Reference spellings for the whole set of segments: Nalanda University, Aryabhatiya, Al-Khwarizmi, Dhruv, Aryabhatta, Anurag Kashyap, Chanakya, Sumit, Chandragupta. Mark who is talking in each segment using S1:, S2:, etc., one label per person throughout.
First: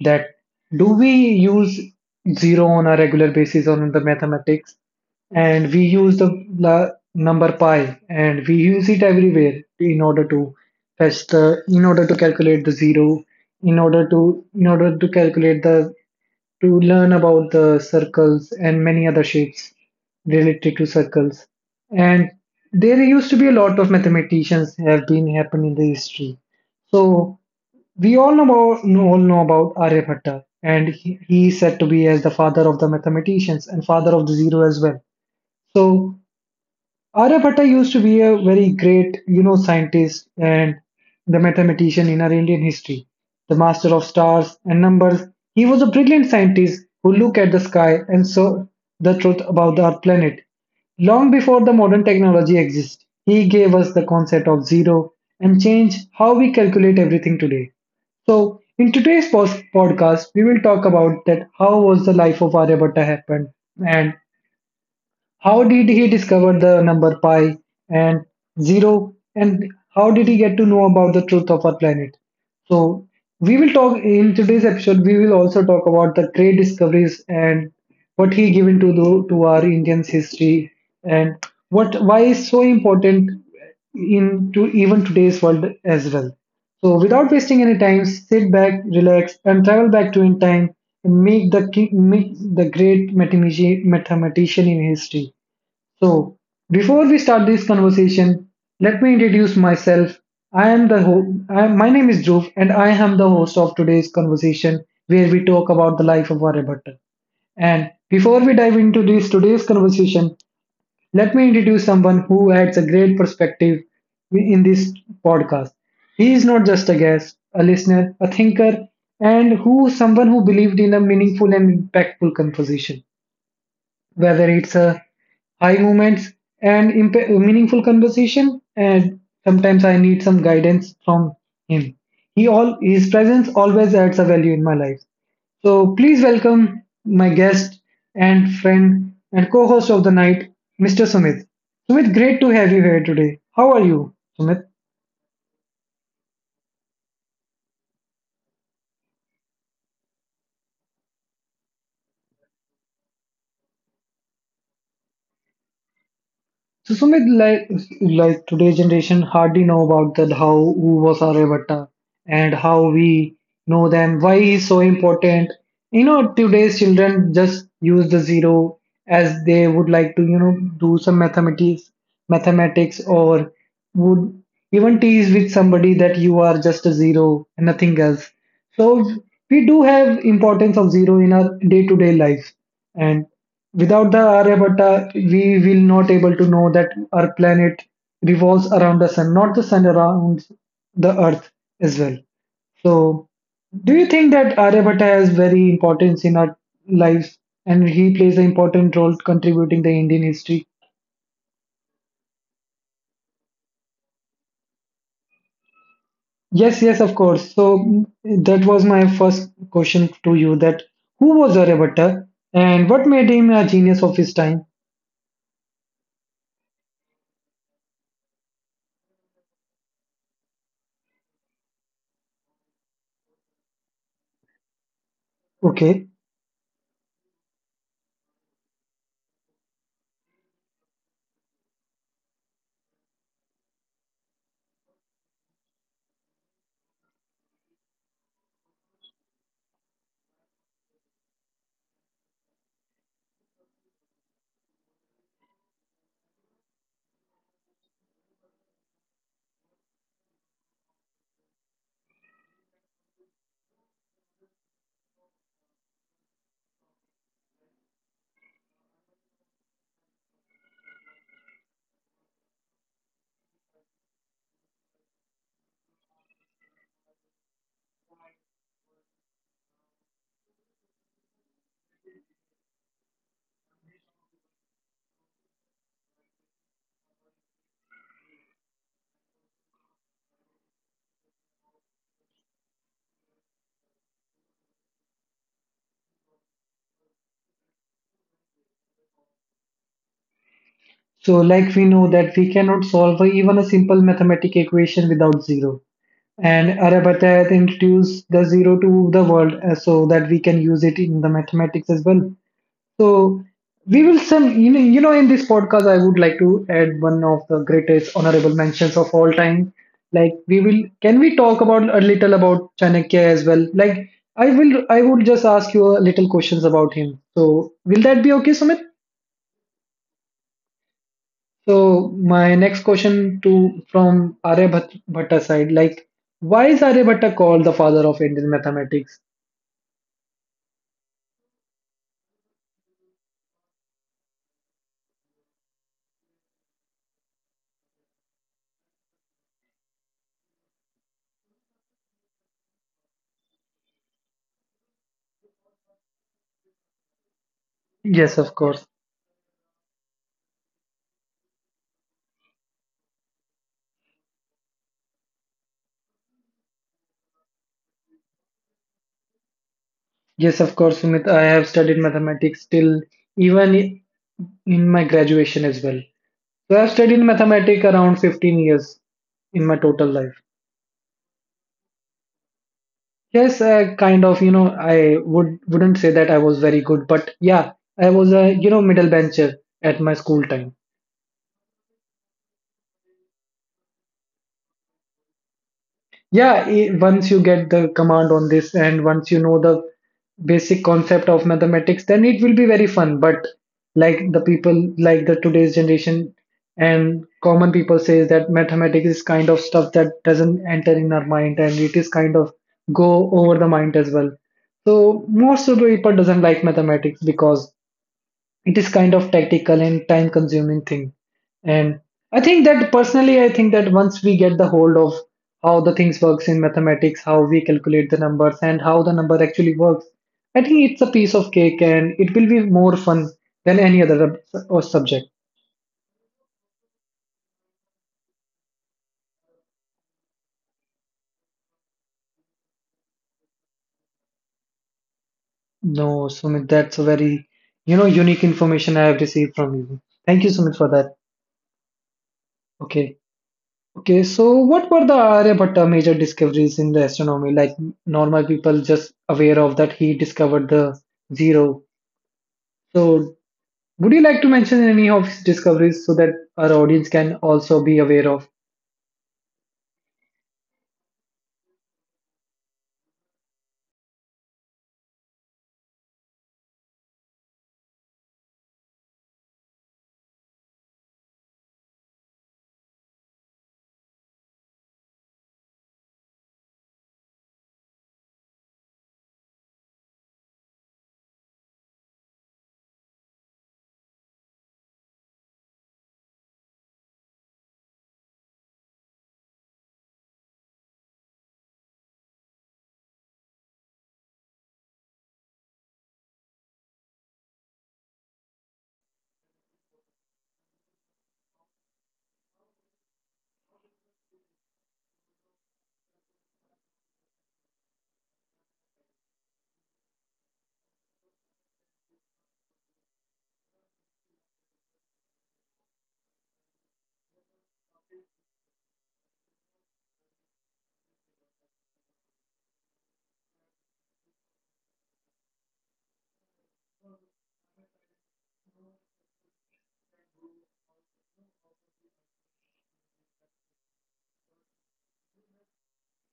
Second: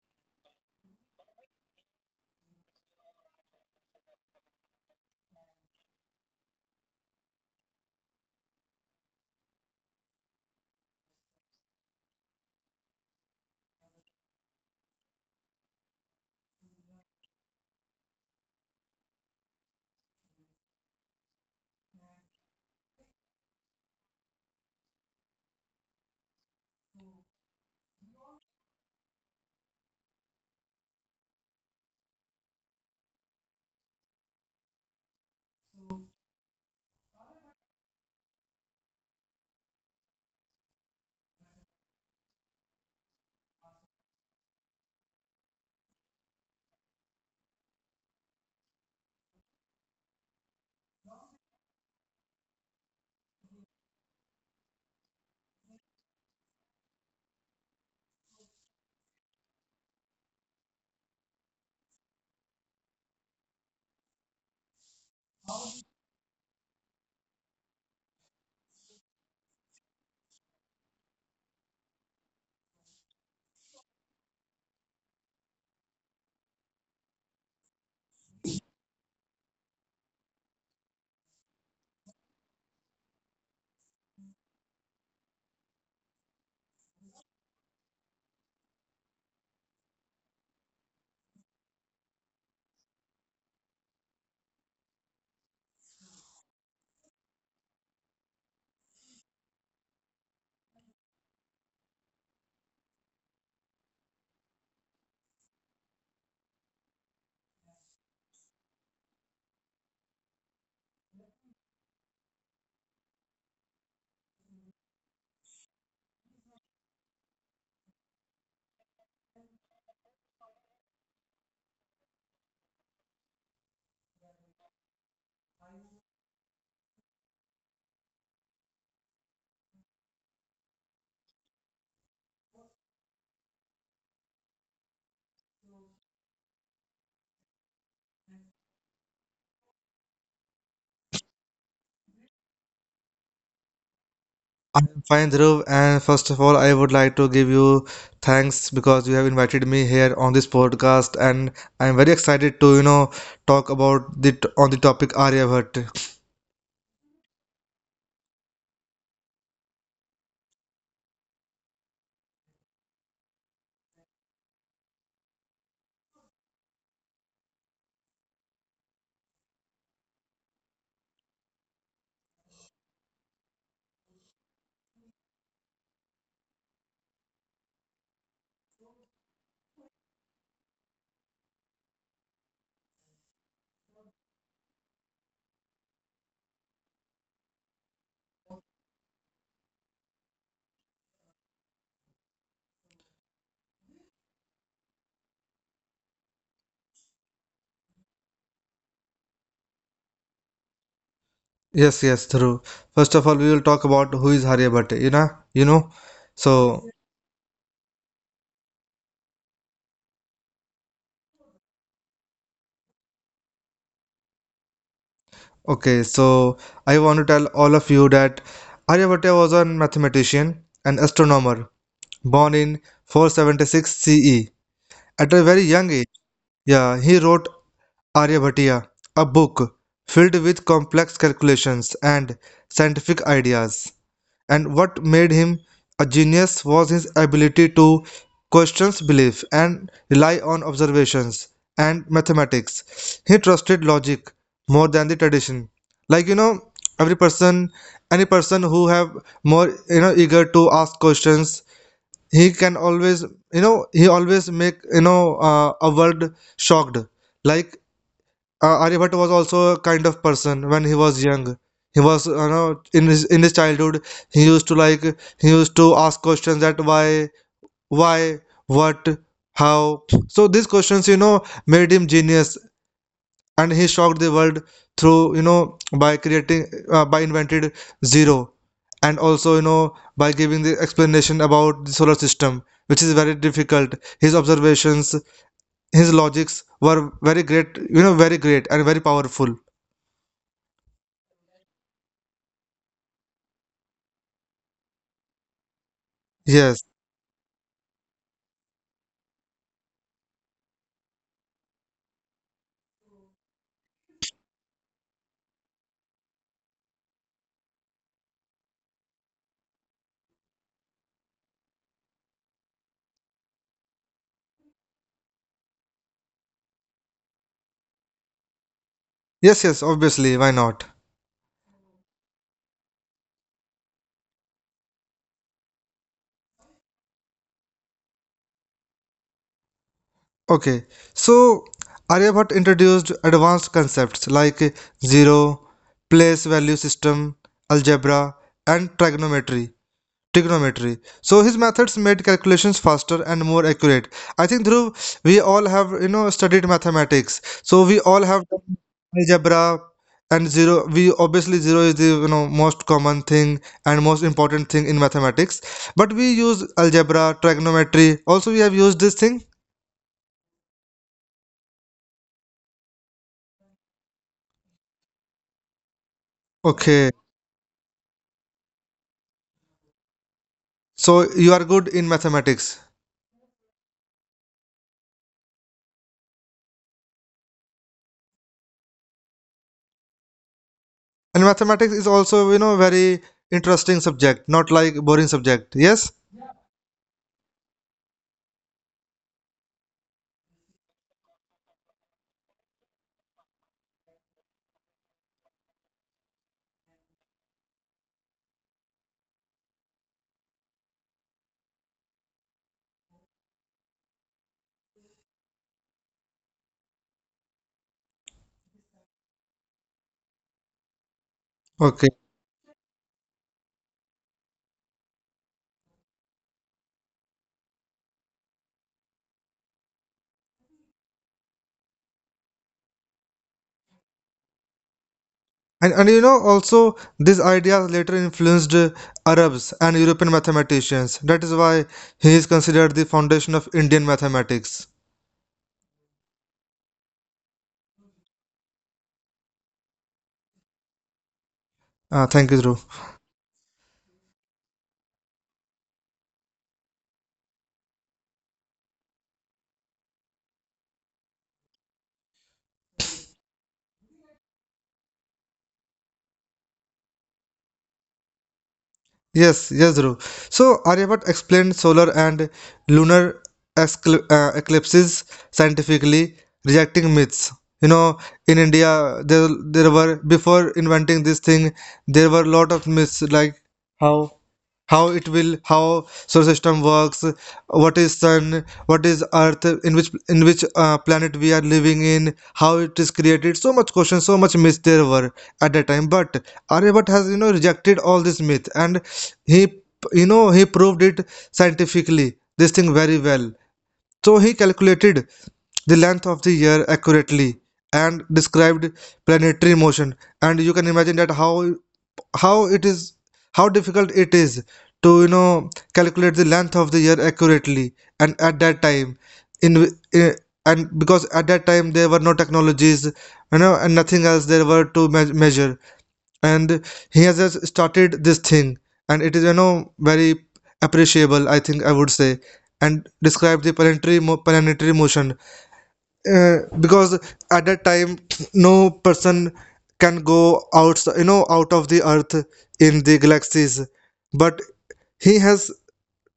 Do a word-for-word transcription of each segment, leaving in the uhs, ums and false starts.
S1: that do we use zero on a regular basis on the mathematics, and we use the la- number pi, and we use it everywhere in order to fetch the in order to calculate the zero in order to in order to calculate the to learn about the circles and many other shapes related to circles. And there used to be a lot of mathematicians have been happen in the history. So we all know about, know- all know about Aryabhatta, and he, he is said to be as the father of the mathematicians and father of the zero as well. So Aryabhatta used to be a very great, you know, scientist and the mathematician in our Indian history, the master of stars and numbers. He was a brilliant scientist who looked at the sky and saw the truth about our planet. Long before the modern technology exists, he gave us the concept of zero and changed how we calculate everything today. So, in today's pos- podcast, we will talk about that how was the life of Aryabhatta happened, and how did he discover the number pi and zero, and how did he get to know about the truth of our planet? So, we will talk in today's episode. We will also talk about the great discoveries and what he given to the, to our Indian's history, and what why is so important in to even today's world as well. So without wasting any time, sit back, relax, and travel back to in time and make the ki- make the great mathematici- mathematician in history. So before we start this conversation, let me introduce myself. I am the ho- I, My name is Dhruv, and I am the host of today's conversation where we talk about the life of Aryabhatta. And before we dive into this today's conversation, let me introduce someone who adds a great perspective in this podcast. He is not just a guest, a listener, a thinker, and who someone who believed in a meaningful and impactful composition. Whether it's a high moments and imp- meaningful conversation, and sometimes I need some guidance from him. He All his presence always adds a value in my life. So please welcome my guest and friend and co-host of the night, mister Sumit. Sumit, great to have you here today. How are you, Sumit?
S2: I'm fine, Dhruv, and first of all, I would like to give you thanks because you have invited me here on this podcast, and I'm very excited to, you know, talk about the on the topic Aryabhatta.
S1: So Sumit, like like today's generation hardly know about that how who was Aryabhatta and how we know them, why he's so important. You know, today's children just use the zero as they would like to, you know, do some mathematics, mathematics or would even tease with somebody that you are just a zero and nothing else. So we do have importance of zero in our day-to-day life, and without the Aryabhatta, we will not able to know that our planet revolves around the sun, not the sun around the earth as well. So do you think that Aryabhatta has very importance in our lives, and he plays an important role contributing the Indian history?
S2: Yes, yes, Dhruv. First of all, we will talk about who is Aryabhatta, you know, you know. So,
S1: Yes, yes, of course. So that was my first question to you that who was Aryabhatta, and what made him a genius of his time?
S2: Okay, so I want to tell all of you that Aryabhatta was a mathematician and astronomer born in four seventy-six C E. At a very young age,
S1: Okay.
S2: yeah, he wrote Aryabhatiya, a book filled with complex calculations and scientific ideas. And what made him a genius was his ability to question belief and rely on observations and mathematics. He trusted logic more than the tradition. Like you know, every person, any person who have more you know eager to ask questions, he can always you know he always make you know uh, a world shocked. Like uh, Aryabhatta was also a kind of person when he was young. He was, you know, in his in his childhood, he used to like he used to ask questions that why, why, what, how. So these questions, you know, made him genius, and he shocked the world through, you know, by creating uh, by invented zero, and also, you know, by giving the explanation about the solar system, which is very difficult. His observations, his logics were very great, you know, very great and very powerful.
S1: So like we know that we cannot solve even a simple mathematical equation without zero. And
S2: Yes,
S1: Aryabhatta introduced the zero to the world, uh, so that we can use it in the mathematics as well. So we will some you know, you know in this podcast I would like to add one of the greatest honorable mentions of all time. Like we will can we talk about a little about Chanakya as well? Like I will I would just ask you a little questions about him. So will that be okay, Sumit?
S2: yes, yes, obviously, why not?
S1: So my next question to from Arya Bhat- Bhatta side, like why is Aryabhatta called the father of Indian mathematics?
S2: Okay, so Aryabhatta introduced advanced concepts like zero, place value system, algebra, and trigonometry. Trigonometry. So his methods made calculations faster and more accurate. I think Dhruv, we all have you know studied mathematics. So we all
S1: Yes,
S2: have
S1: of
S2: done
S1: course.
S2: algebra and zero. We obviously zero is the you know most common thing and most important thing in mathematics. But we use algebra, trigonometry. Also we have used this thing.
S1: Yes, of course, Sumit. I have studied mathematics till even i- in my graduation as well. So I've
S2: Okay.
S1: studied mathematics around 15 years in my total life.
S2: So you are good in mathematics.
S1: Yes, I kind of, you know, I would wouldn't say that I was very good, but yeah, I was a, you know, middle bencher at my school time.
S2: And mathematics is also you know very interesting subject, not like boring subject. Yes.
S1: Yeah, i- once you get the command on this and once you know the basic concept of mathematics, then it will be very fun. But like the people, like the today's generation and common people says that mathematics is kind of stuff that doesn't enter in our mind, and it is kind of go over the mind as well. So most of the people doesn't like mathematics because it is kind of tactical and time consuming thing, and
S2: Okay.
S1: i think that personally I think that once we get the hold of how the things works in mathematics, how we calculate the numbers and how the number actually works, I think it's a piece of cake and it will be more fun than any other sub- or subject.
S2: And, and you know, also, these ideas later influenced uh, Arabs and European mathematicians. That is why he is considered the foundation of Indian mathematics.
S1: No Sumit, that's a very, you know, unique information I have received from you. Thank you, Sumit, for that.
S2: Uh, thank you, Dhruv.
S1: Okay. Okay, so what were the Aryabhatta major discoveries in the astronomy? Like normal people just aware of that he discovered the zero. So would you like to mention any of his discoveries so that our audience can also be aware of?
S2: Yes, yes, Dhruv. So, Aryabhat explained solar and lunar excl- uh, eclipses scientifically, rejecting myths. You know, in India, there, there were, before inventing this thing, there were a lot of myths like how how it will how solar system works, what is sun, what is earth, in which in which uh, planet we are living in, how it is created, so much questions, so much myths there were at that time. But Aryabhatta has, you know, rejected all this myth, and he, you know, he proved it scientifically this thing very well. So he calculated the length of the year accurately and described planetary motion. And you can imagine that how how it is how difficult it is to, you know, calculate the length of the year accurately. And at that time in w- eh, and because at that time there were no technologies, you know, and nothing else there were to me- measure, and he has just started this thing, and it is, you know, very appreciable, I think, I would say. And describe the planetary mo- planetary motion, uh, because at that time no person can go out, you know, out of the earth in the galaxies. but he has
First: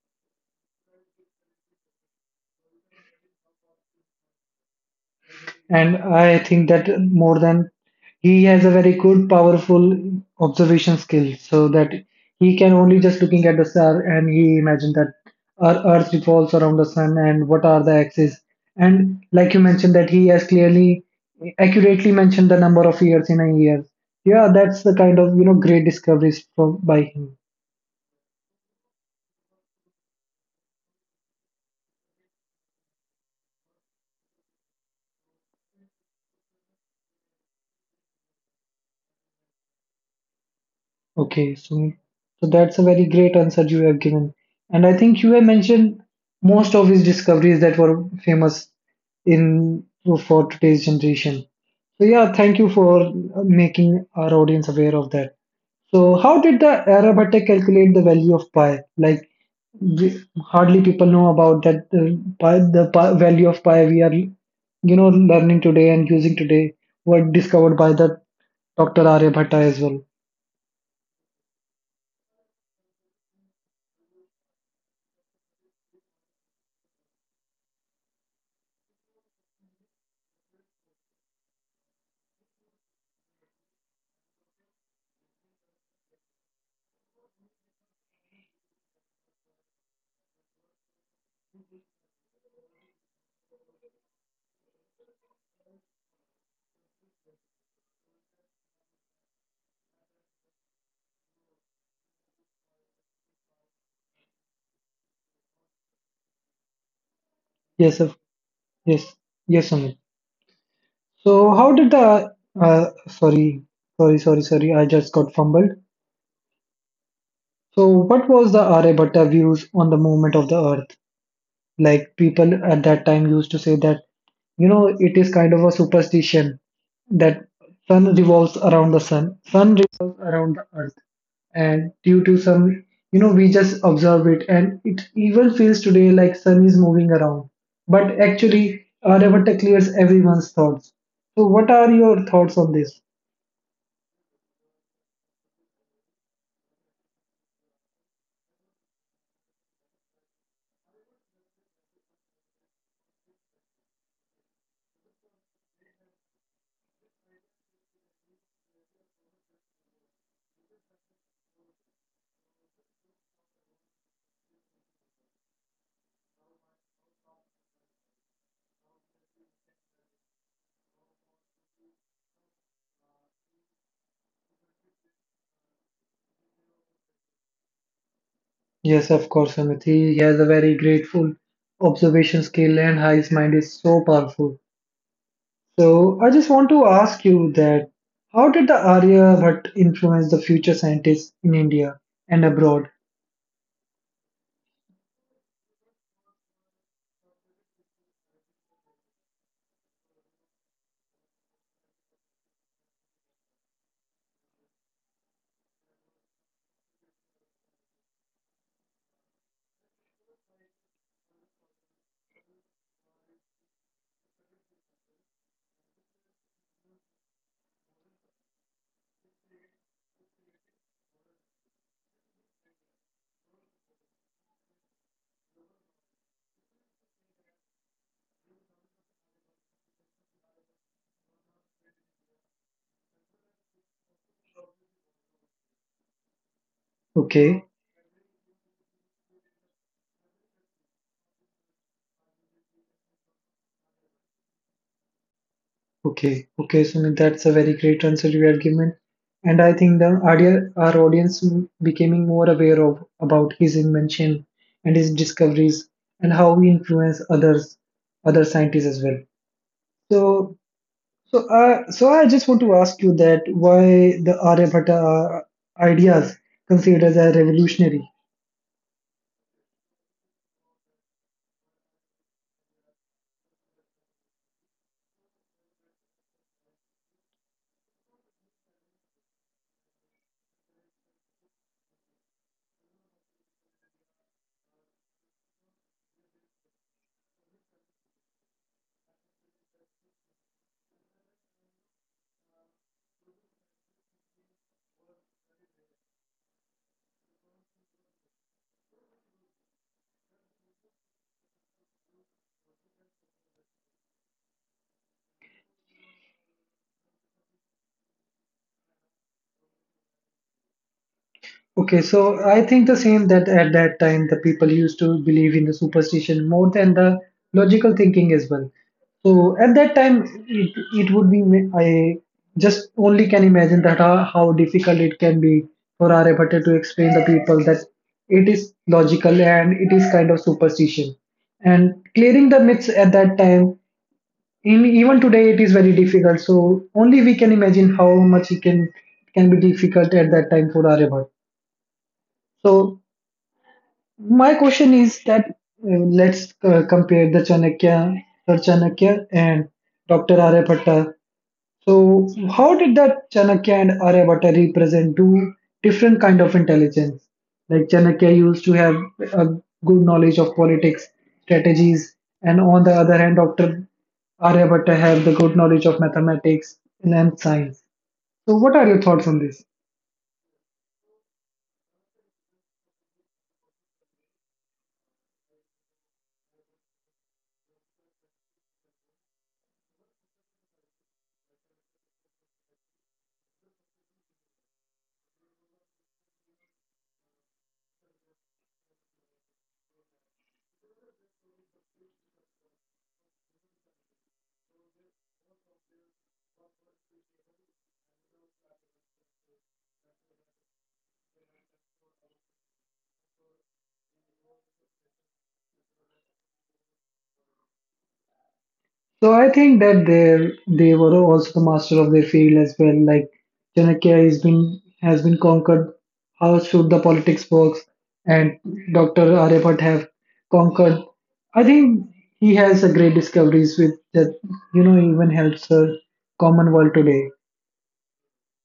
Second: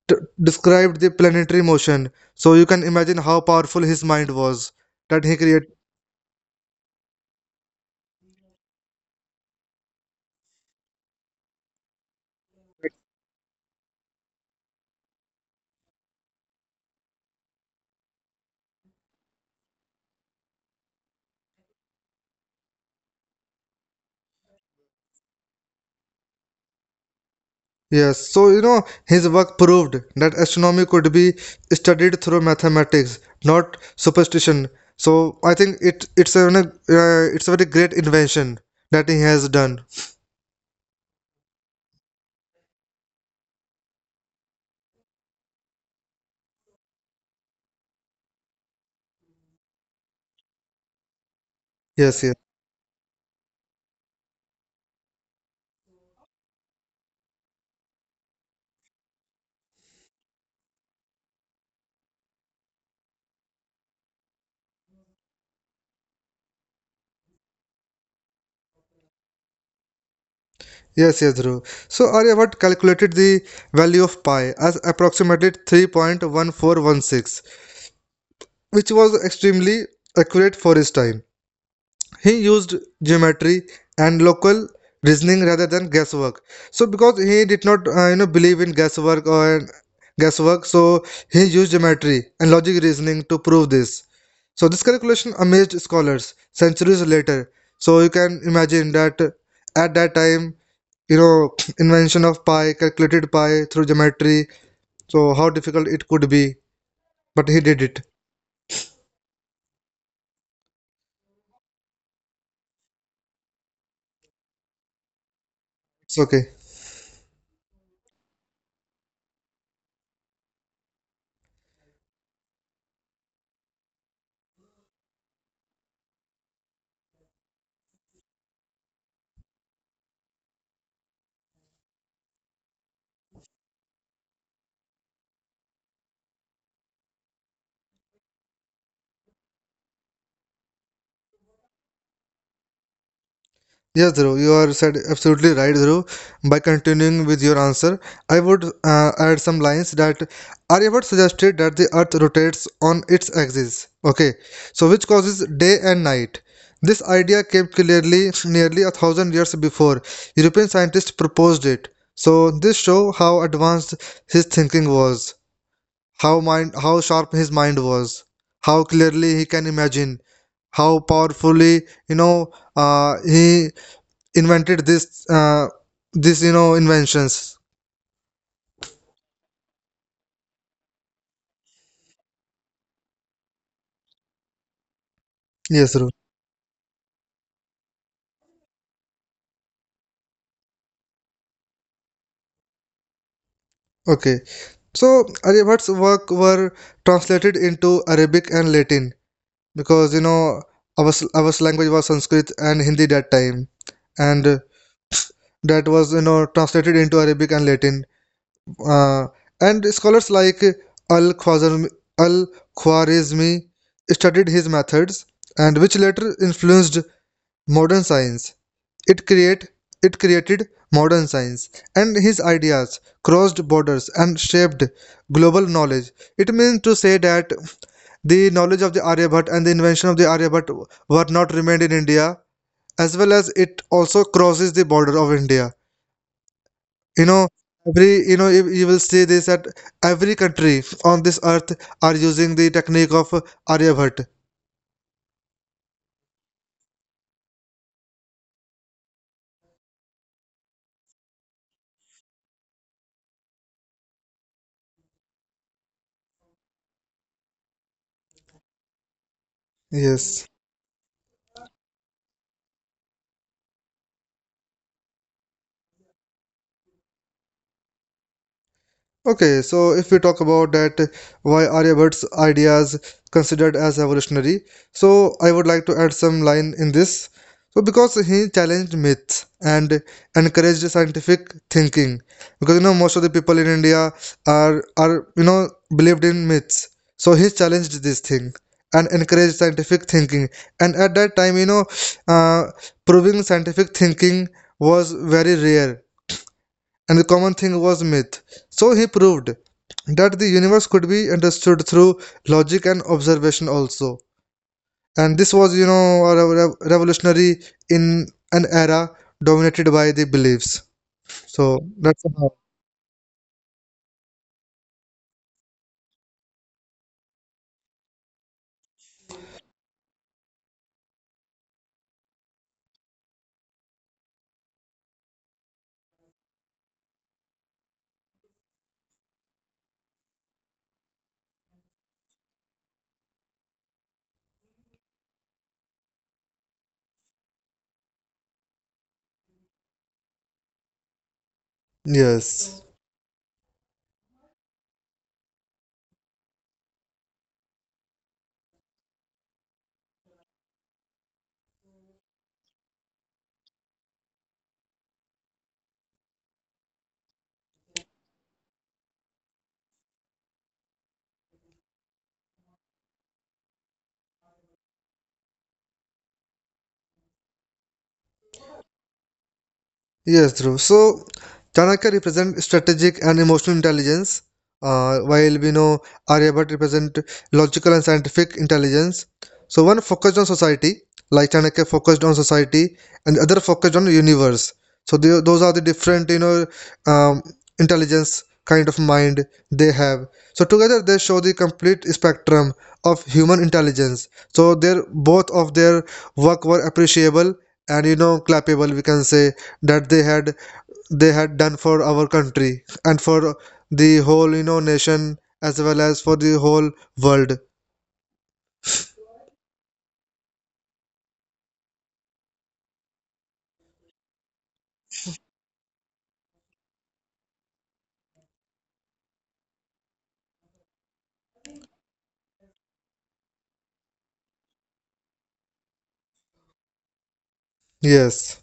S2: t- described the planetary motion, so you can imagine how powerful his mind was, that he created.
S1: And I think that more than he has a very good, powerful observation skill, so that he can only just looking at the star and he imagined that our Earth revolves around the sun and what are the axes. And like you mentioned, that he has clearly, accurately mentioned the number of years in a year. Yeah, that's the kind of, you know, great discoveries from by him.
S2: Yes, so you know his work proved that astronomy could be studied through mathematics, not superstition. So I think it it's a uh, it's a very great invention that he has done.
S1: Okay, so so that's a very great answer you have given. And I think you have mentioned most of his discoveries that were famous in for today's generation. So
S2: Yes,
S1: yeah,
S2: yes.
S1: thank you for making our audience aware of that. So how did the Arabic calculate the value of pi? Like we, hardly people know about that the pi, the pi, value of pi we are, you know, learning today and using today were discovered by the doctor Aryabhatta as well.
S2: Yes, yes, Dhruv. So Arya Bhatt calculated the value of pi as approximately three point one four one six, which was extremely accurate for his time. He used geometry and local reasoning rather than guesswork. So because he did not, uh, you know, believe in guesswork or guesswork, so he used geometry and logic reasoning to prove this. So this calculation amazed scholars centuries later. So you can imagine that at that time, you know, invention of pi, calculated pi through geometry, so how difficult it could be, but he did
S1: Yes,
S2: it.
S1: yes, yes, Sumit. So, how did the uh, sorry, sorry, sorry, sorry, I just got fumbled.
S2: It's okay.
S1: So, what was the Aryabhatta views on the movement of the Earth? Like people at that time used to say that, you know, it is kind of a superstition that sun revolves around the sun, sun revolves around the earth. And due to some, you know, we just observe it and it even feels today like sun is moving around. But actually, Aryabhatta clears everyone's thoughts. So what are your thoughts on this?
S2: Yes Dhruv, you are said absolutely right, Dhruv. By continuing with your answer, I would uh, add some lines that Aryabhatta suggested that the earth rotates on its axis, okay, so which causes day and night. This idea came clearly nearly a thousand years before European scientists proposed it. So this show how advanced his thinking was, how mind how sharp his mind was, how clearly he can imagine, how powerfully, you know uh, he invented this uh, this, you know, inventions.
S1: Yes, of course, Amit. He has a very grateful observation skill and his mind is so powerful.
S2: Yes, Dhruv.
S1: So I just want to ask you that how did the Aryabhat influence the future scientists in India and abroad?
S2: Okay, so Aryabhat's work were translated into Arabic and Latin, because you know our s- our language was Sanskrit and Hindi that time, and that was, you know, translated into Arabic and Latin, uh, and scholars like Al-Khwarizmi, Al-Khwarizmi studied his methods, and which later influenced modern science. It create it created modern science, and his ideas crossed borders and shaped global knowledge. It means to say that the knowledge of the Aryabhat and the invention of the Aryabhat were not remained in India, as well as it also crosses the border of India. You know,
S1: Okay,
S2: every you know you, you will see this that every country on this earth are using the technique of Aryabhatta.
S1: okay, okay. So that's a very great answer you have given, and I think the Arya, our audience m- becoming more aware of about his invention and his discoveries and how he influenced others, other scientists as well.
S2: Yes.
S1: So, so, uh, so I just want to ask you that why the Aryabhata ideas considered as a revolutionary.
S2: Okay, so if we talk about that, why Aryabhat's ideas considered as evolutionary? So I would like to add some line in this. So because he challenged myths and encouraged scientific thinking, because you know most of the people in India are are you know believed in myths. So he challenged this thing and encouraged scientific thinking. And at that time, you know, uh, proving scientific thinking was very rare, and the common thing was myth. So he proved that the universe could be understood through logic and observation also. And this was, you know, a rev- rev- revolutionary in an era dominated by the beliefs. So
S1: Okay,
S2: that's
S1: so
S2: how.
S1: I think the same that at that time the people used to believe in the superstition more than the logical thinking as well. So at that time, it, it would be, I just only can imagine that how, how difficult it can be for Aryabhatta to explain the people that it is logical and it is kind of superstition. And clearing the myths at that time, in, even today, it is very difficult. So only we can imagine how much it can, can be difficult at that time for Aryabhatta.
S2: Yes.
S1: So my question is that uh, let's uh, compare the Chanakya, Sir Chanakya and doctor Aryabhatta. So, how did that Chanakya and Aryabhatta represent two different kind of intelligence? Like Chanakya used to have a good knowledge of politics, strategies, and on the other hand, doctor Aryabhatta have the good knowledge of mathematics and science. So, what are your thoughts on this?
S2: Yes, Dhruv. So, Chanakya represent strategic and emotional intelligence, uh, while we know Aryabhat represent logical and scientific intelligence. So, one focused on society, like Chanakya focused on society, and the other focused on universe. So, they, those are the different, you know, um, intelligence kind of mind they have. So, together they show the complete spectrum of human intelligence. So, their both of their work were appreciable, and you know clappable we can say, that they had they had done for our country and for the whole, you know, nation, as well as for the whole world.
S1: So I think that they they were also master of their field as well. Like Chanakya has been has been conquered. How should the politics works? And doctor Aryabhatta have conquered. I think he has a great discoveries with that. You know, even helps the common world today.
S2: Yes.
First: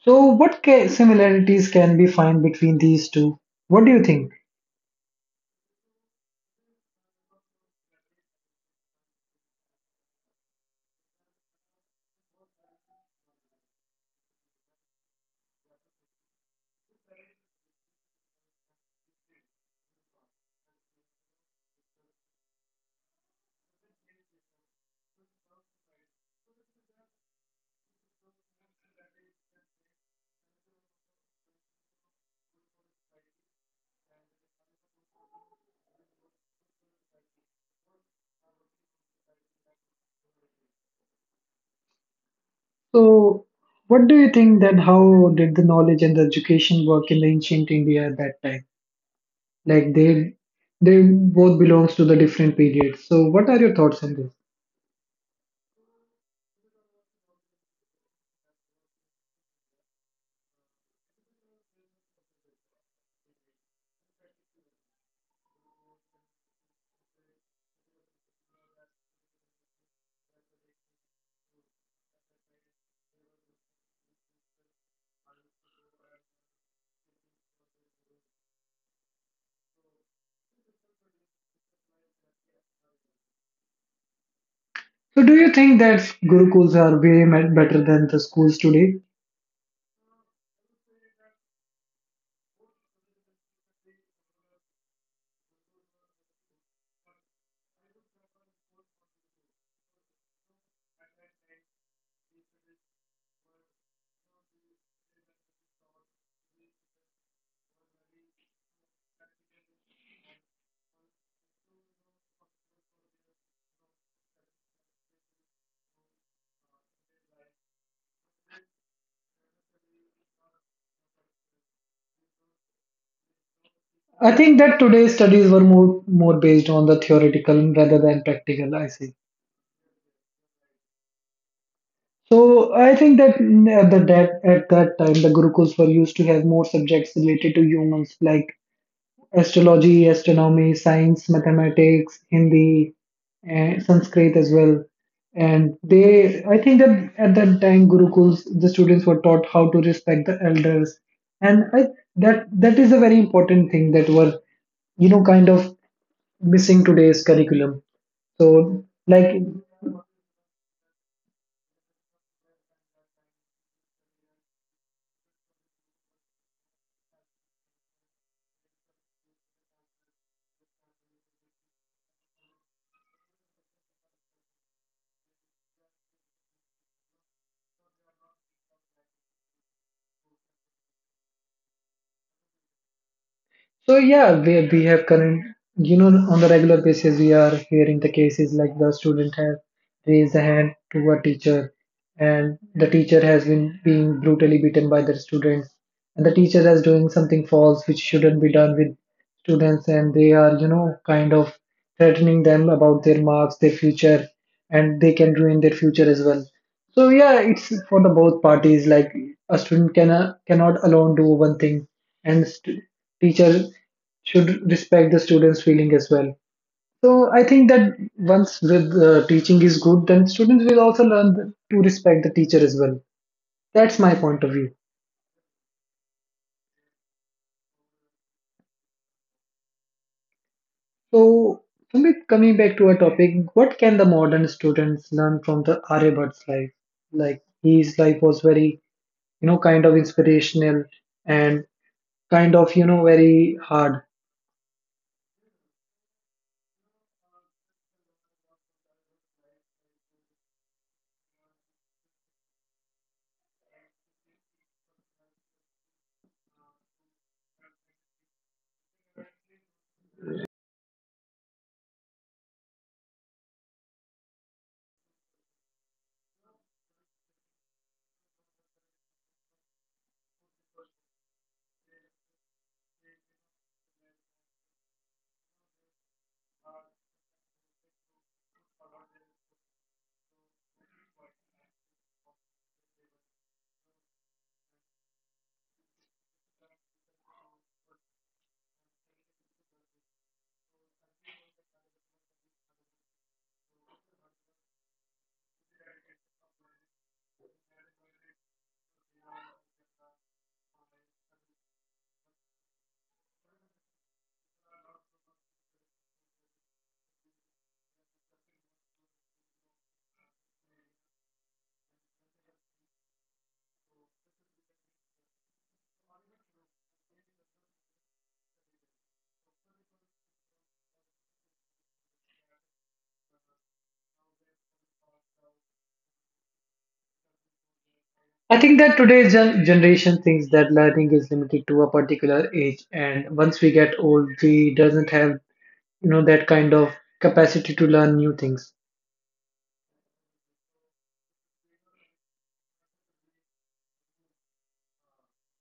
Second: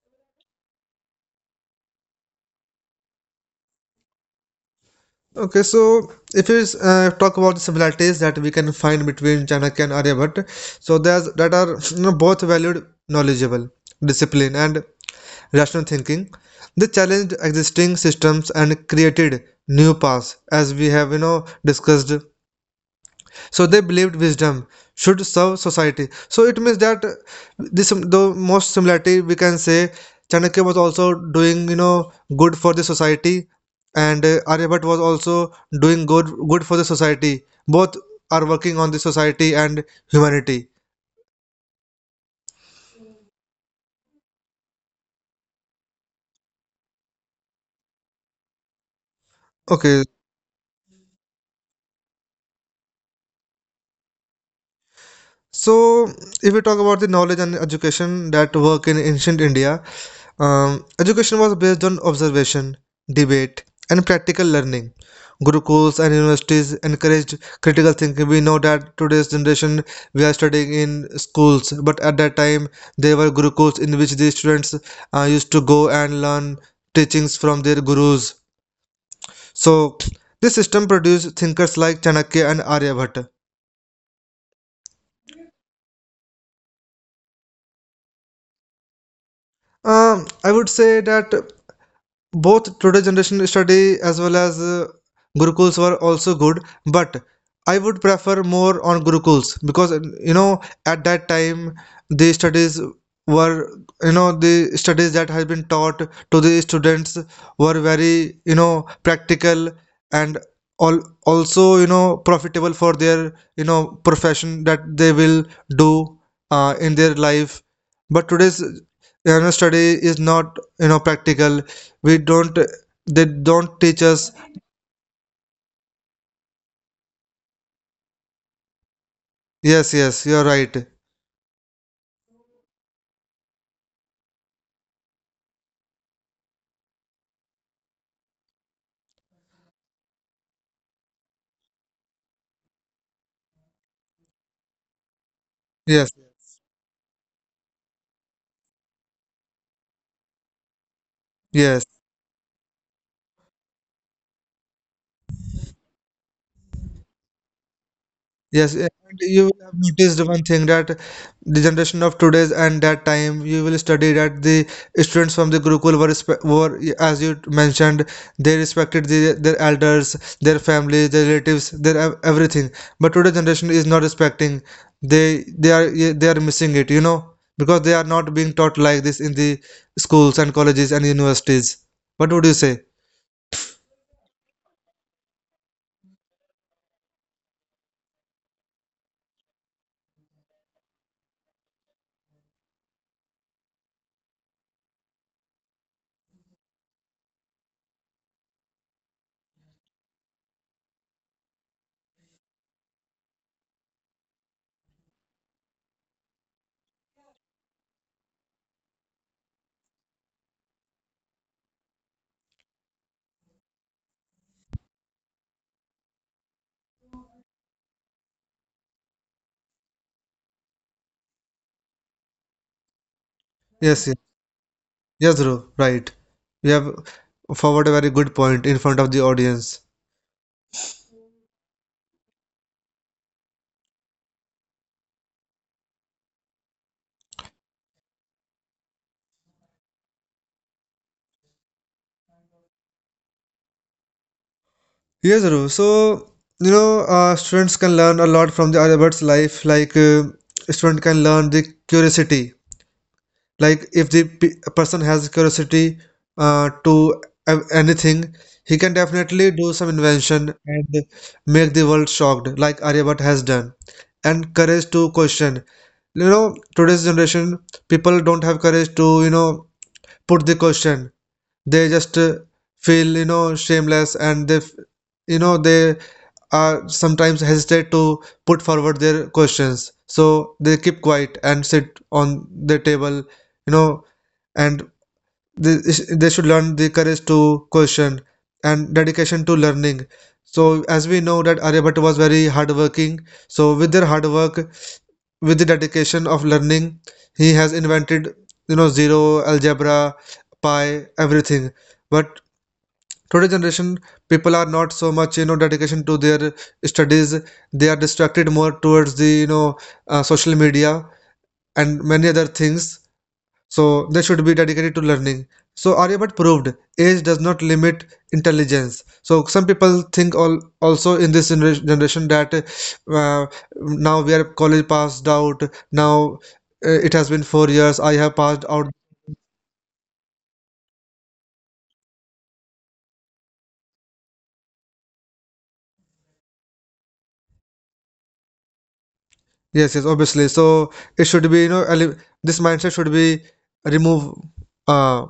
S1: So what ca- similarities can be found between these two? What do you think?
S2: Okay, so if we uh, talk about the similarities that we can find between Chanakya and Aryabhatta, so there's that are, you know, both valued knowledgeable, discipline, and rational thinking. They challenged existing systems and created new paths, as we have, you know, discussed. So they believed wisdom should serve society. So it means that, uh, this the most similarity we can say, Chanakya was also doing, you know, good for the society, and uh, Aryabhatta was also doing good good for the society. Both are working on the society and humanity.
S1: So what do you think that how did the knowledge and the education work in the ancient India at that time? Like
S2: Okay,
S1: they they both belongs to the different periods. So what are your thoughts on this?
S2: so if we talk about the knowledge and education that work in ancient India, Um, education was based on observation, debate, and practical learning. Gurukuls and universities encouraged critical thinking. We know that today's generation we are studying in schools, but at that time there were gurukuls in which the students uh, used to go and learn teachings from their gurus. So this system produced thinkers like Chanakya and Aryabhatta.
S1: So do you think that gurukuls are way me- better than the schools today?
S2: Um, I would say that both today generation study, as well as uh, gurukuls were also good, but I would prefer more on gurukuls, because uh, you know at that time the studies were, you know, the studies that has been taught to the students were very, you know, practical, and all also, you know, profitable for their, you know, profession that they will do uh, in their life. But today's, you know, study is not, you know, practical. We don't, they don't teach
S1: I
S2: us.
S1: think that today's studies were more more based on the theoretical rather than practical. I see.
S2: Yes, yes, you're right.
S1: So I think that mm, at the that at that time the gurukuls were used to have more subjects related to humans like astrology, astronomy, science, mathematics, Hindi, and Sanskrit as well. And
S2: Yes,
S1: they, I think that at that time, Gurukuls, the students were taught how to respect the elders, and I,
S2: yes.
S1: that that is a very important thing that were, you know, kind of missing today's curriculum.
S2: Yes,
S1: So,
S2: and
S1: like.
S2: you will have noticed one thing that the generation of today's and that time you will study that the students from the gurukul were, respe- were, as you mentioned, they respected the, their elders, their family, their relatives, their ev- everything. But today generation is not respecting. They they are Yeah, they are missing it, you know, because they are not being taught like this in the schools and colleges and universities. What would you say?
S1: So yeah, we, we have current, you know, on the regular basis, we are hearing the cases like the student has raised a hand to a teacher, and the teacher has been being brutally beaten by the student, and the teacher is doing something false which shouldn't be done with students, and they are, you know, kind of threatening them about their marks, their future, and they can ruin their future as well. So yeah, it's for the both parties. Like a student can uh, cannot alone do one thing, and st- teacher should respect the students' feeling as well. So I think that once with uh, teaching is good, then students will also learn th- to respect the teacher as well. That's
S2: Yes,
S1: my
S2: yes,
S1: point of view.
S2: yes, Dhruv, right. You have forward a very good point in front of the audience.
S1: So Sumit, coming back to our topic, what can the modern students learn from the Aryabhat's life? Like his life was very, you know, kind of inspirational and kind of, you know, very hard.
S2: Yes, Dhruv. So, you know, uh, students can learn a lot from the Albert's life. Like, uh, student can learn the curiosity. Like, if the p person has curiosity uh, to a- anything, he can definitely do some invention and make the world shocked, like Aryabhat has done. And courage to question. You know, today's generation, people don't have courage to, you know, put the question. They just uh, feel, you know shameless, and they f- you know they are sometimes hesitate to put forward their questions, so they keep quiet and sit on the table you know and they, they should learn the courage to question and dedication to learning. So as we know that Aryabhatta was very hardworking, so with their hard work, with the dedication of learning, he has invented, you know zero, algebra, pi, everything. But today generation, people are not so much, you know dedication to their studies. They are distracted more towards the, you know uh, social media and many other things. So they should be dedicated to learning. So Aryabhat proved age does not limit intelligence. So some people think all also in this gener- generation that uh, now we are college passed out. Now uh, it has been four years. I
S1: I
S2: have
S1: think
S2: passed
S1: that
S2: out.
S1: today's gen- generation thinks that learning is limited to a particular age, and once we get old, we doesn't have you know that kind of capacity to learn new things.
S2: Yes, yes, obviously. So it should be, you know eli- this mindset should be remove. uh,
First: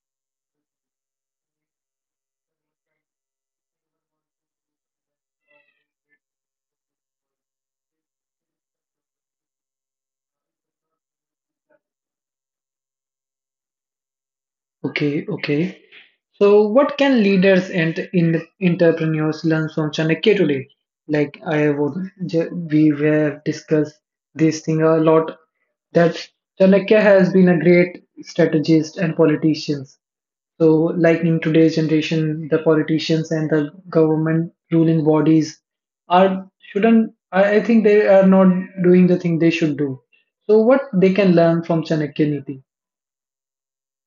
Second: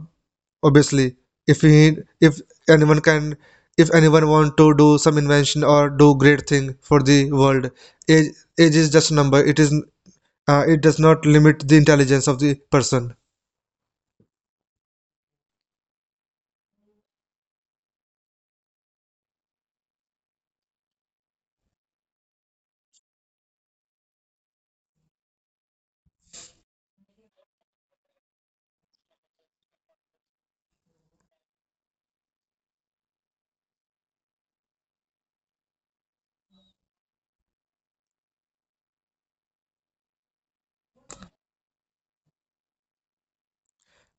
S2: Obviously, if we need if anyone can, if anyone want to do some invention or do great thing for the world, age age is just a number. It is uh, it does not limit the intelligence of the person.
S1: Okay, okay. So, what can leaders and in- entrepreneurs learn from Chanakya today? Like I would, ju- we were discussed this thing a lot. That Chanakya has been a great strategist and politician. So, like in today's generation, the politicians and the government ruling bodies are shouldn't. I, I think they are not doing the thing they should do. So, what they can learn from Chanakya Niti?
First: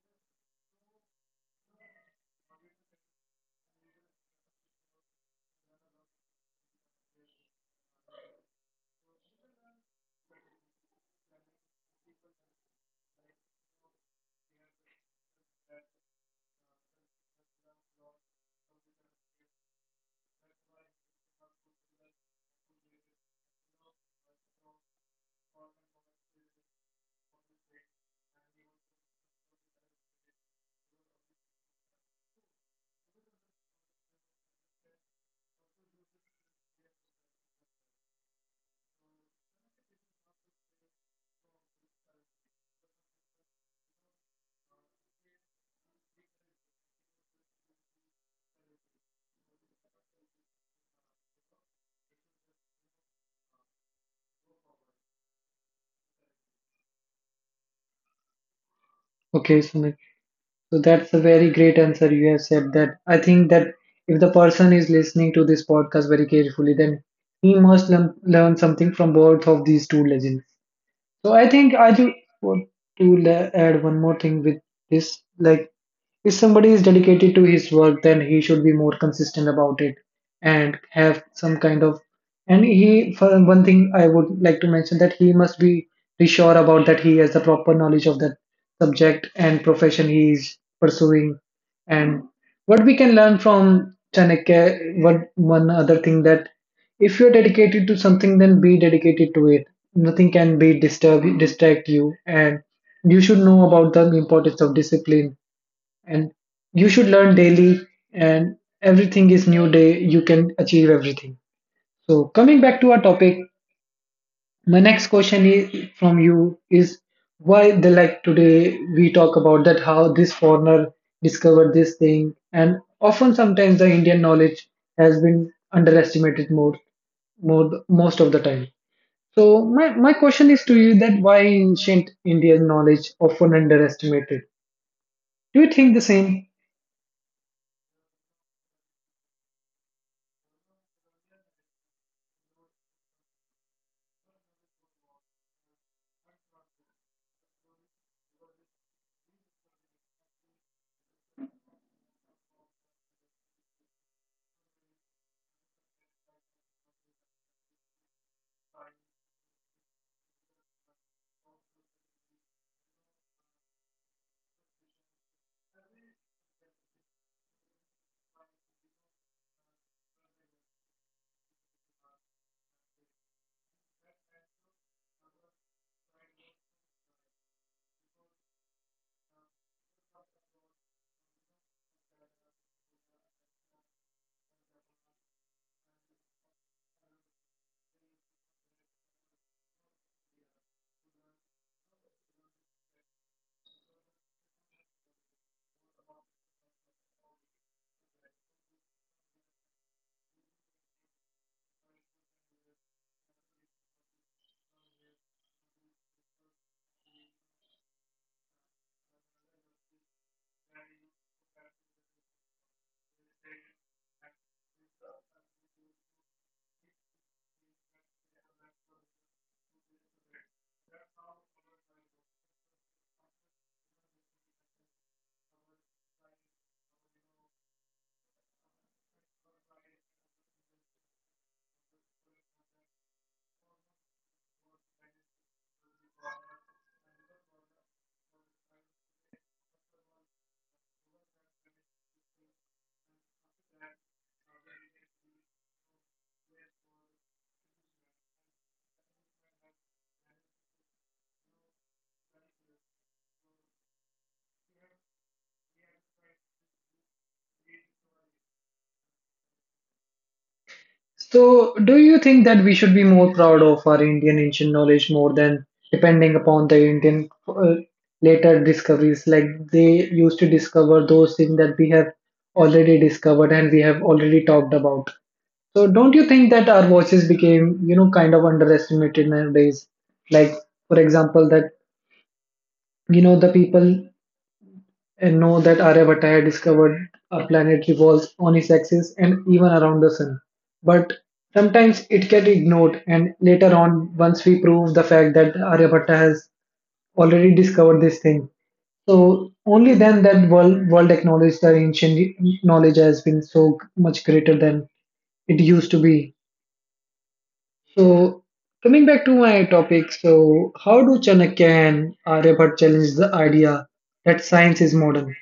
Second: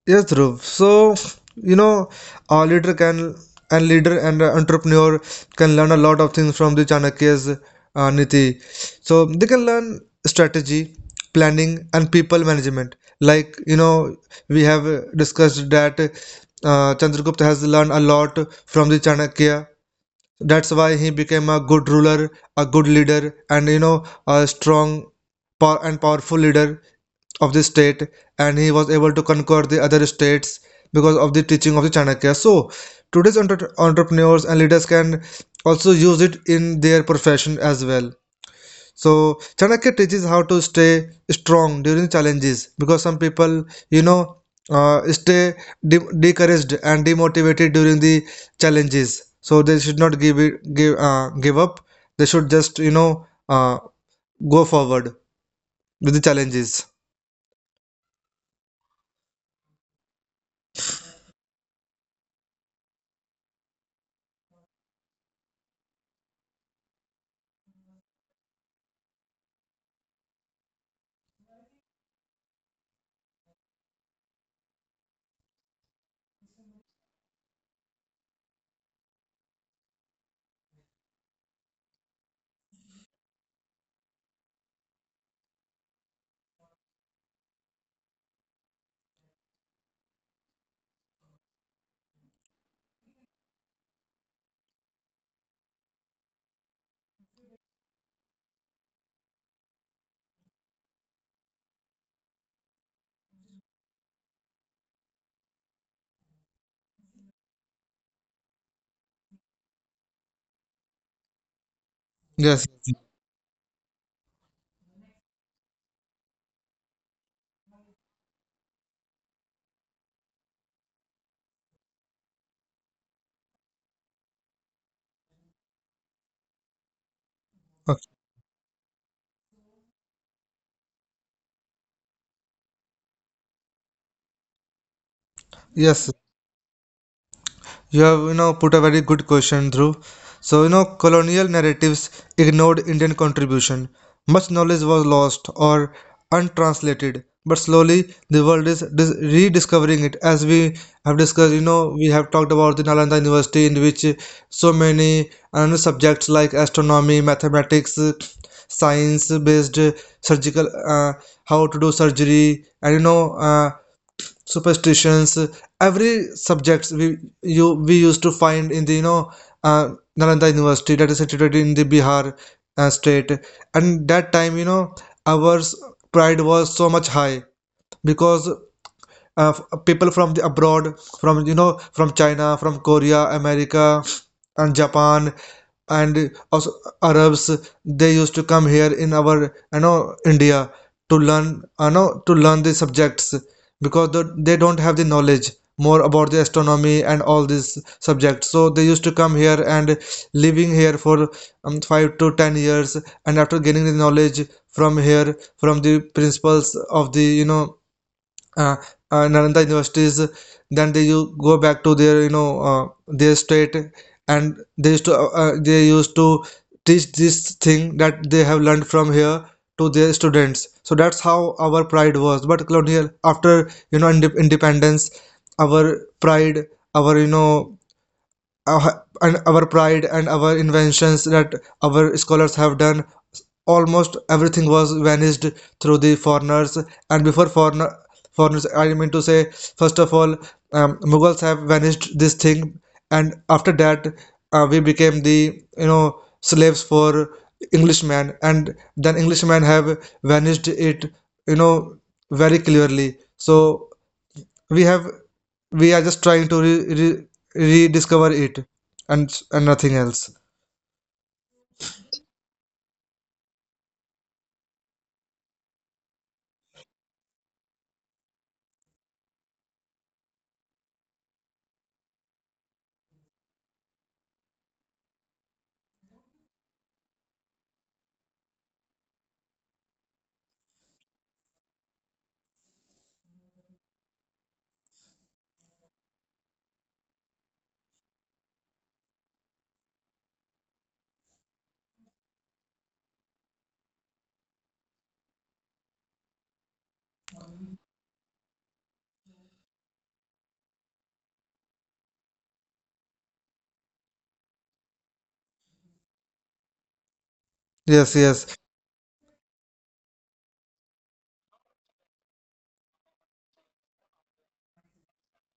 S2: Yes, Dhruv. So, you know, a leader can, and leader and a entrepreneur can learn a lot of things from the Chanakya's uh, Niti. So they can learn strategy, planning, and people management. Like, you know, we have uh, discussed that uh, Chandragupta has learned a lot from the Chanakya. That's why he became a good ruler, a good leader, and, you know, a strong pow- and powerful leader of the state. And he was able to conquer the other states because of the teaching of the Chanakya. So, today's entre- entrepreneurs and leaders can also use it in their profession as well. So Chanakya teaches how to stay strong during challenges, because some people, you know, uh, stay de- discouraged and demotivated during the challenges. So they should not give it, give, uh, give up. They should just, you know uh, go forward with the challenges.
S1: Okay, Sumit. So that's a very great answer you have said. That I think that if the person is listening to this podcast very carefully, then he must learn, learn something from both of these two legends. So I think I do want to la- add one more thing with this. Like, if somebody is dedicated to his work, then he should be more consistent about it and have some kind of, and he, for one thing, I would like to mention that he must be be sure about that he has the proper knowledge of that subject and profession he is pursuing. And what we can learn from Chanakya, what one other thing that if you're dedicated to something, then be dedicated to it. Nothing can be disturb distract you, and you should know about the importance of discipline. And you should learn daily, and everything is new day. You can achieve everything. So
S2: Yes.
S1: coming back to our topic, my next question is from you is why the like today we talk about that how this foreigner discovered this thing and often sometimes the Indian knowledge has been underestimated more more
S2: Okay.
S1: most of the time. So my, my question is to you that why ancient Indian knowledge often underestimated. Do you think
S2: Yes.
S1: the same?
S2: You have, you know, put a very good question through. So, you know, colonial narratives ignored Indian contribution. Much knowledge was lost or untranslated, but slowly the world is dis- rediscovering it. As we have discussed, you know, we have talked about the Nalanda University in which so many uh, subjects like astronomy, mathematics, science based, surgical, uh, how to do surgery, and, you know, uh, superstitions, every subjects we, you we used to find in the, you know uh, Nalanda University that is situated in the Bihar uh, state. And that time, you know, our pride was so much high because, uh, people from the abroad, from, you know, from China, from Korea, America, and Japan, and also Arabs, they used to come here in our, you know, India, to learn, you know, to learn the subjects, because the, they don't have the knowledge more about the astronomy and all these subjects. So they used to come here and living here for um, five to ten years, and after gaining the knowledge from here, from the principals of the, you know, uh, uh, Nalanda universities, then they you go back to their, you know, uh, their state, and they used to, uh, uh, they used to teach this thing that they have learned from here to their students. So that's how our pride was. But colonial, after, you know, inde- independence, our pride, our you know our, and our pride and our inventions that our scholars have done, almost everything was vanished through the foreigners. And before foreigner, foreigners, I mean to say, first of all, um, Mughals have vanished this thing, and after that, uh, we became the, you know, slaves for Englishmen, and then Englishmen have vanished it, you know, very clearly. So we have we are just trying to re, re, rediscover it, and and nothing else.
S1: So, do you think that we should be more proud of our Indian ancient knowledge more than depending upon the Indian uh, later discoveries? Like they used to discover those things that we have already discovered and we have already talked about. So, don't you think that our voices became, you know, kind of underestimated nowadays? Like, for example, that you know the people and know that Aryabhatta discovered a planet revolves on its axis and even around the sun. But sometimes it gets ignored, and later on, once we prove the fact that Aryabhatta has already discovered this thing, so only then that world world acknowledged that ancient knowledge has been so much greater than it used to be.
S2: Yes, yes.
S1: So coming back to my topic, so how do Chanakya and Aryabhatta challenge the idea that science is modern?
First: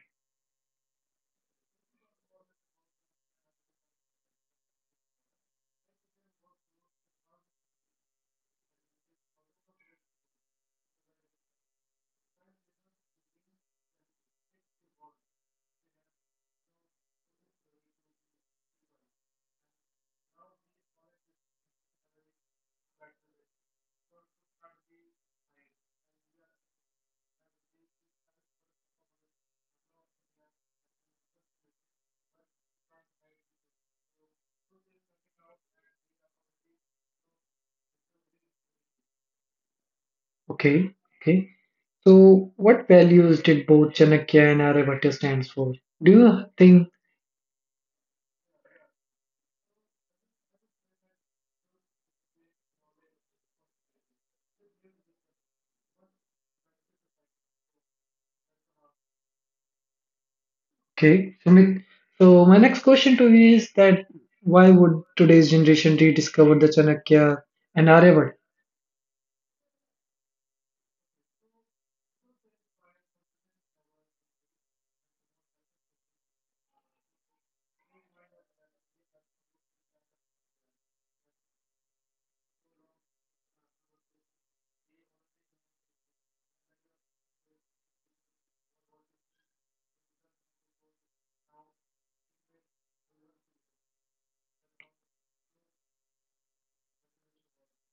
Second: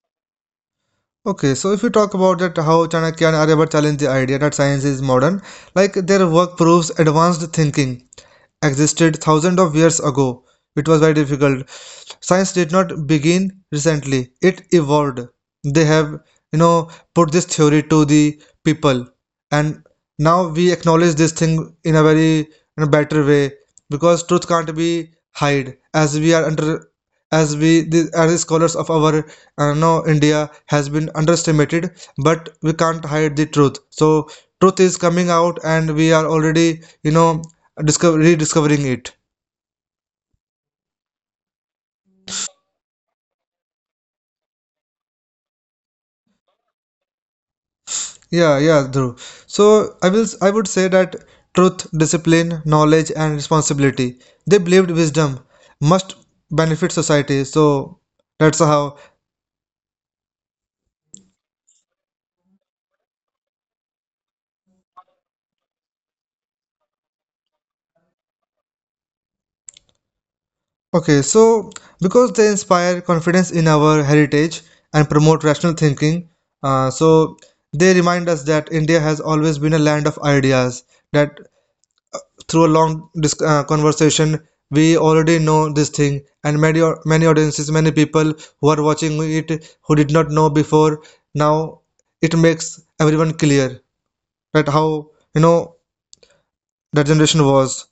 S2: Okay. So if we talk about that, how Chanakya and Aryabhatta challenge the idea that science is modern, like, their work proves advanced thinking existed thousands of years ago, it was very difficult. Science did not begin recently; it evolved. They have, you know, put this theory to the people, and now we acknowledge this thing in a very, in a better way, because truth can't be hide. As we are under as we the, as the scholars of our uh, no, India has been underestimated, but we can't hide the truth. So truth is coming out, and we are already, you know, discover rediscovering it.
S1: Okay, okay. So, what values did both Chanakya and Aryabhatta stands for? Do you think?
S2: Yeah, yeah, Dhruv. So i will I would say that truth, discipline, knowledge, and responsibility, they believed wisdom must benefit society. So that's how.
S1: Okay, Sumit. So, my next question to you is that why would today's generation rediscover the Chanakya and Aryabhatta?
S2: Okay. So because they inspire confidence in our heritage and promote rational thinking. Uh, so they remind us that India has always been a land of ideas. That through a long, dis- uh, conversation, we already know this thing, and many, many audiences, many people who are watching it, who did not know before, now it makes everyone clear that how, you know, that generation was.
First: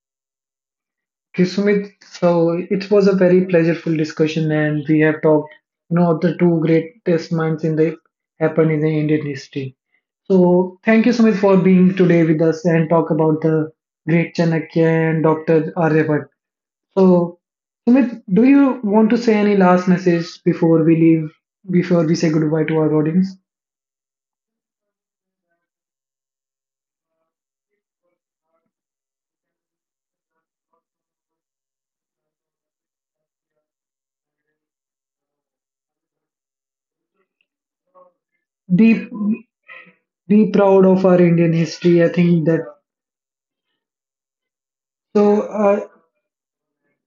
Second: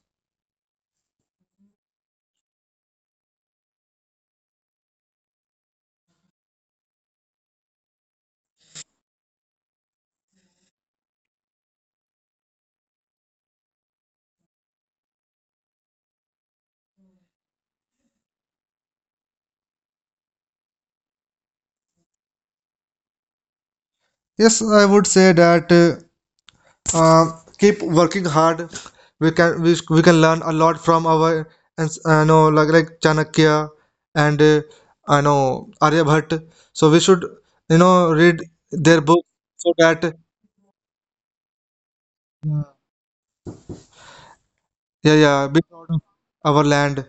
S1: Okay, Sumit. So, it was a very pleasurable discussion, and we have talked, you know, of the two greatest minds in the happened in the Indian history. So, thank you, Sumit, for being today with us and talk about the great Chanakya and Doctor Aryabhatta. So, Sumit, do you want to say any last message before we leave, before we say goodbye to our audience?
S2: Yes, I would say that, uh, uh, keep working hard. We can we, we can learn a lot from our, and I know, like like Chanakya and, uh, I know, Aryabhatt. So we should, you know, read their
S1: Be
S2: book, so that.
S1: be proud of our Indian history. I think that.
S2: Yeah,
S1: So,
S2: yeah, bit
S1: uh,
S2: of our land.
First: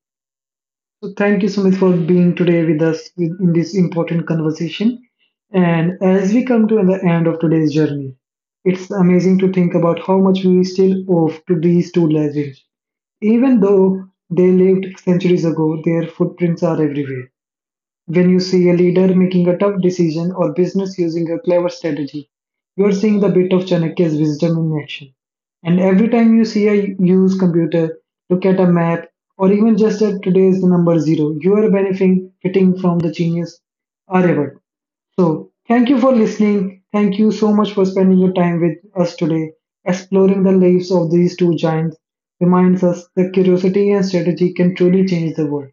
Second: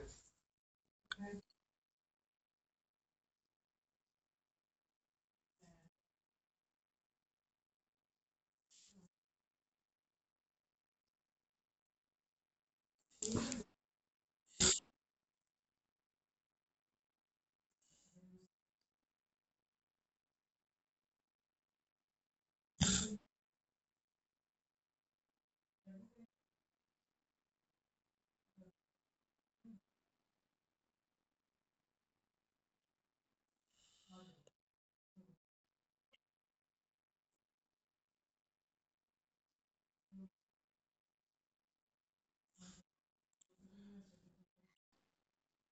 S1: so thank you, Sumit, for being today with us in in this important conversation. And as we come to the end of today's journey, it's amazing to think about how much we still owe to these two legends. Even though they lived centuries ago, their footprints are everywhere. When you see a leader making a tough decision or business using a clever strategy, you are seeing the bit of Chanakya's wisdom in action. And every time you see a use computer, look at a map, or even just at today's the number zero, you are benefiting fitting from the genius Aryavat. So, thank you for listening. Thank you so much for spending your time with us today. Exploring the lives of these two giants reminds us that curiosity and strategy can truly change the world.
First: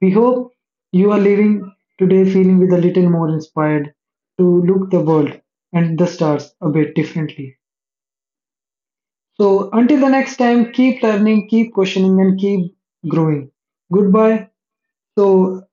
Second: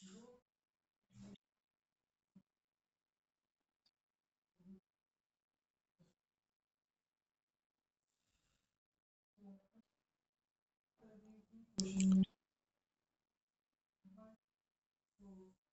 S1: We hope you are leaving today feeling with a little more inspired to look the world and the stars a bit differently. So, until the next time, keep learning, keep questioning, and keep growing. Goodbye. So,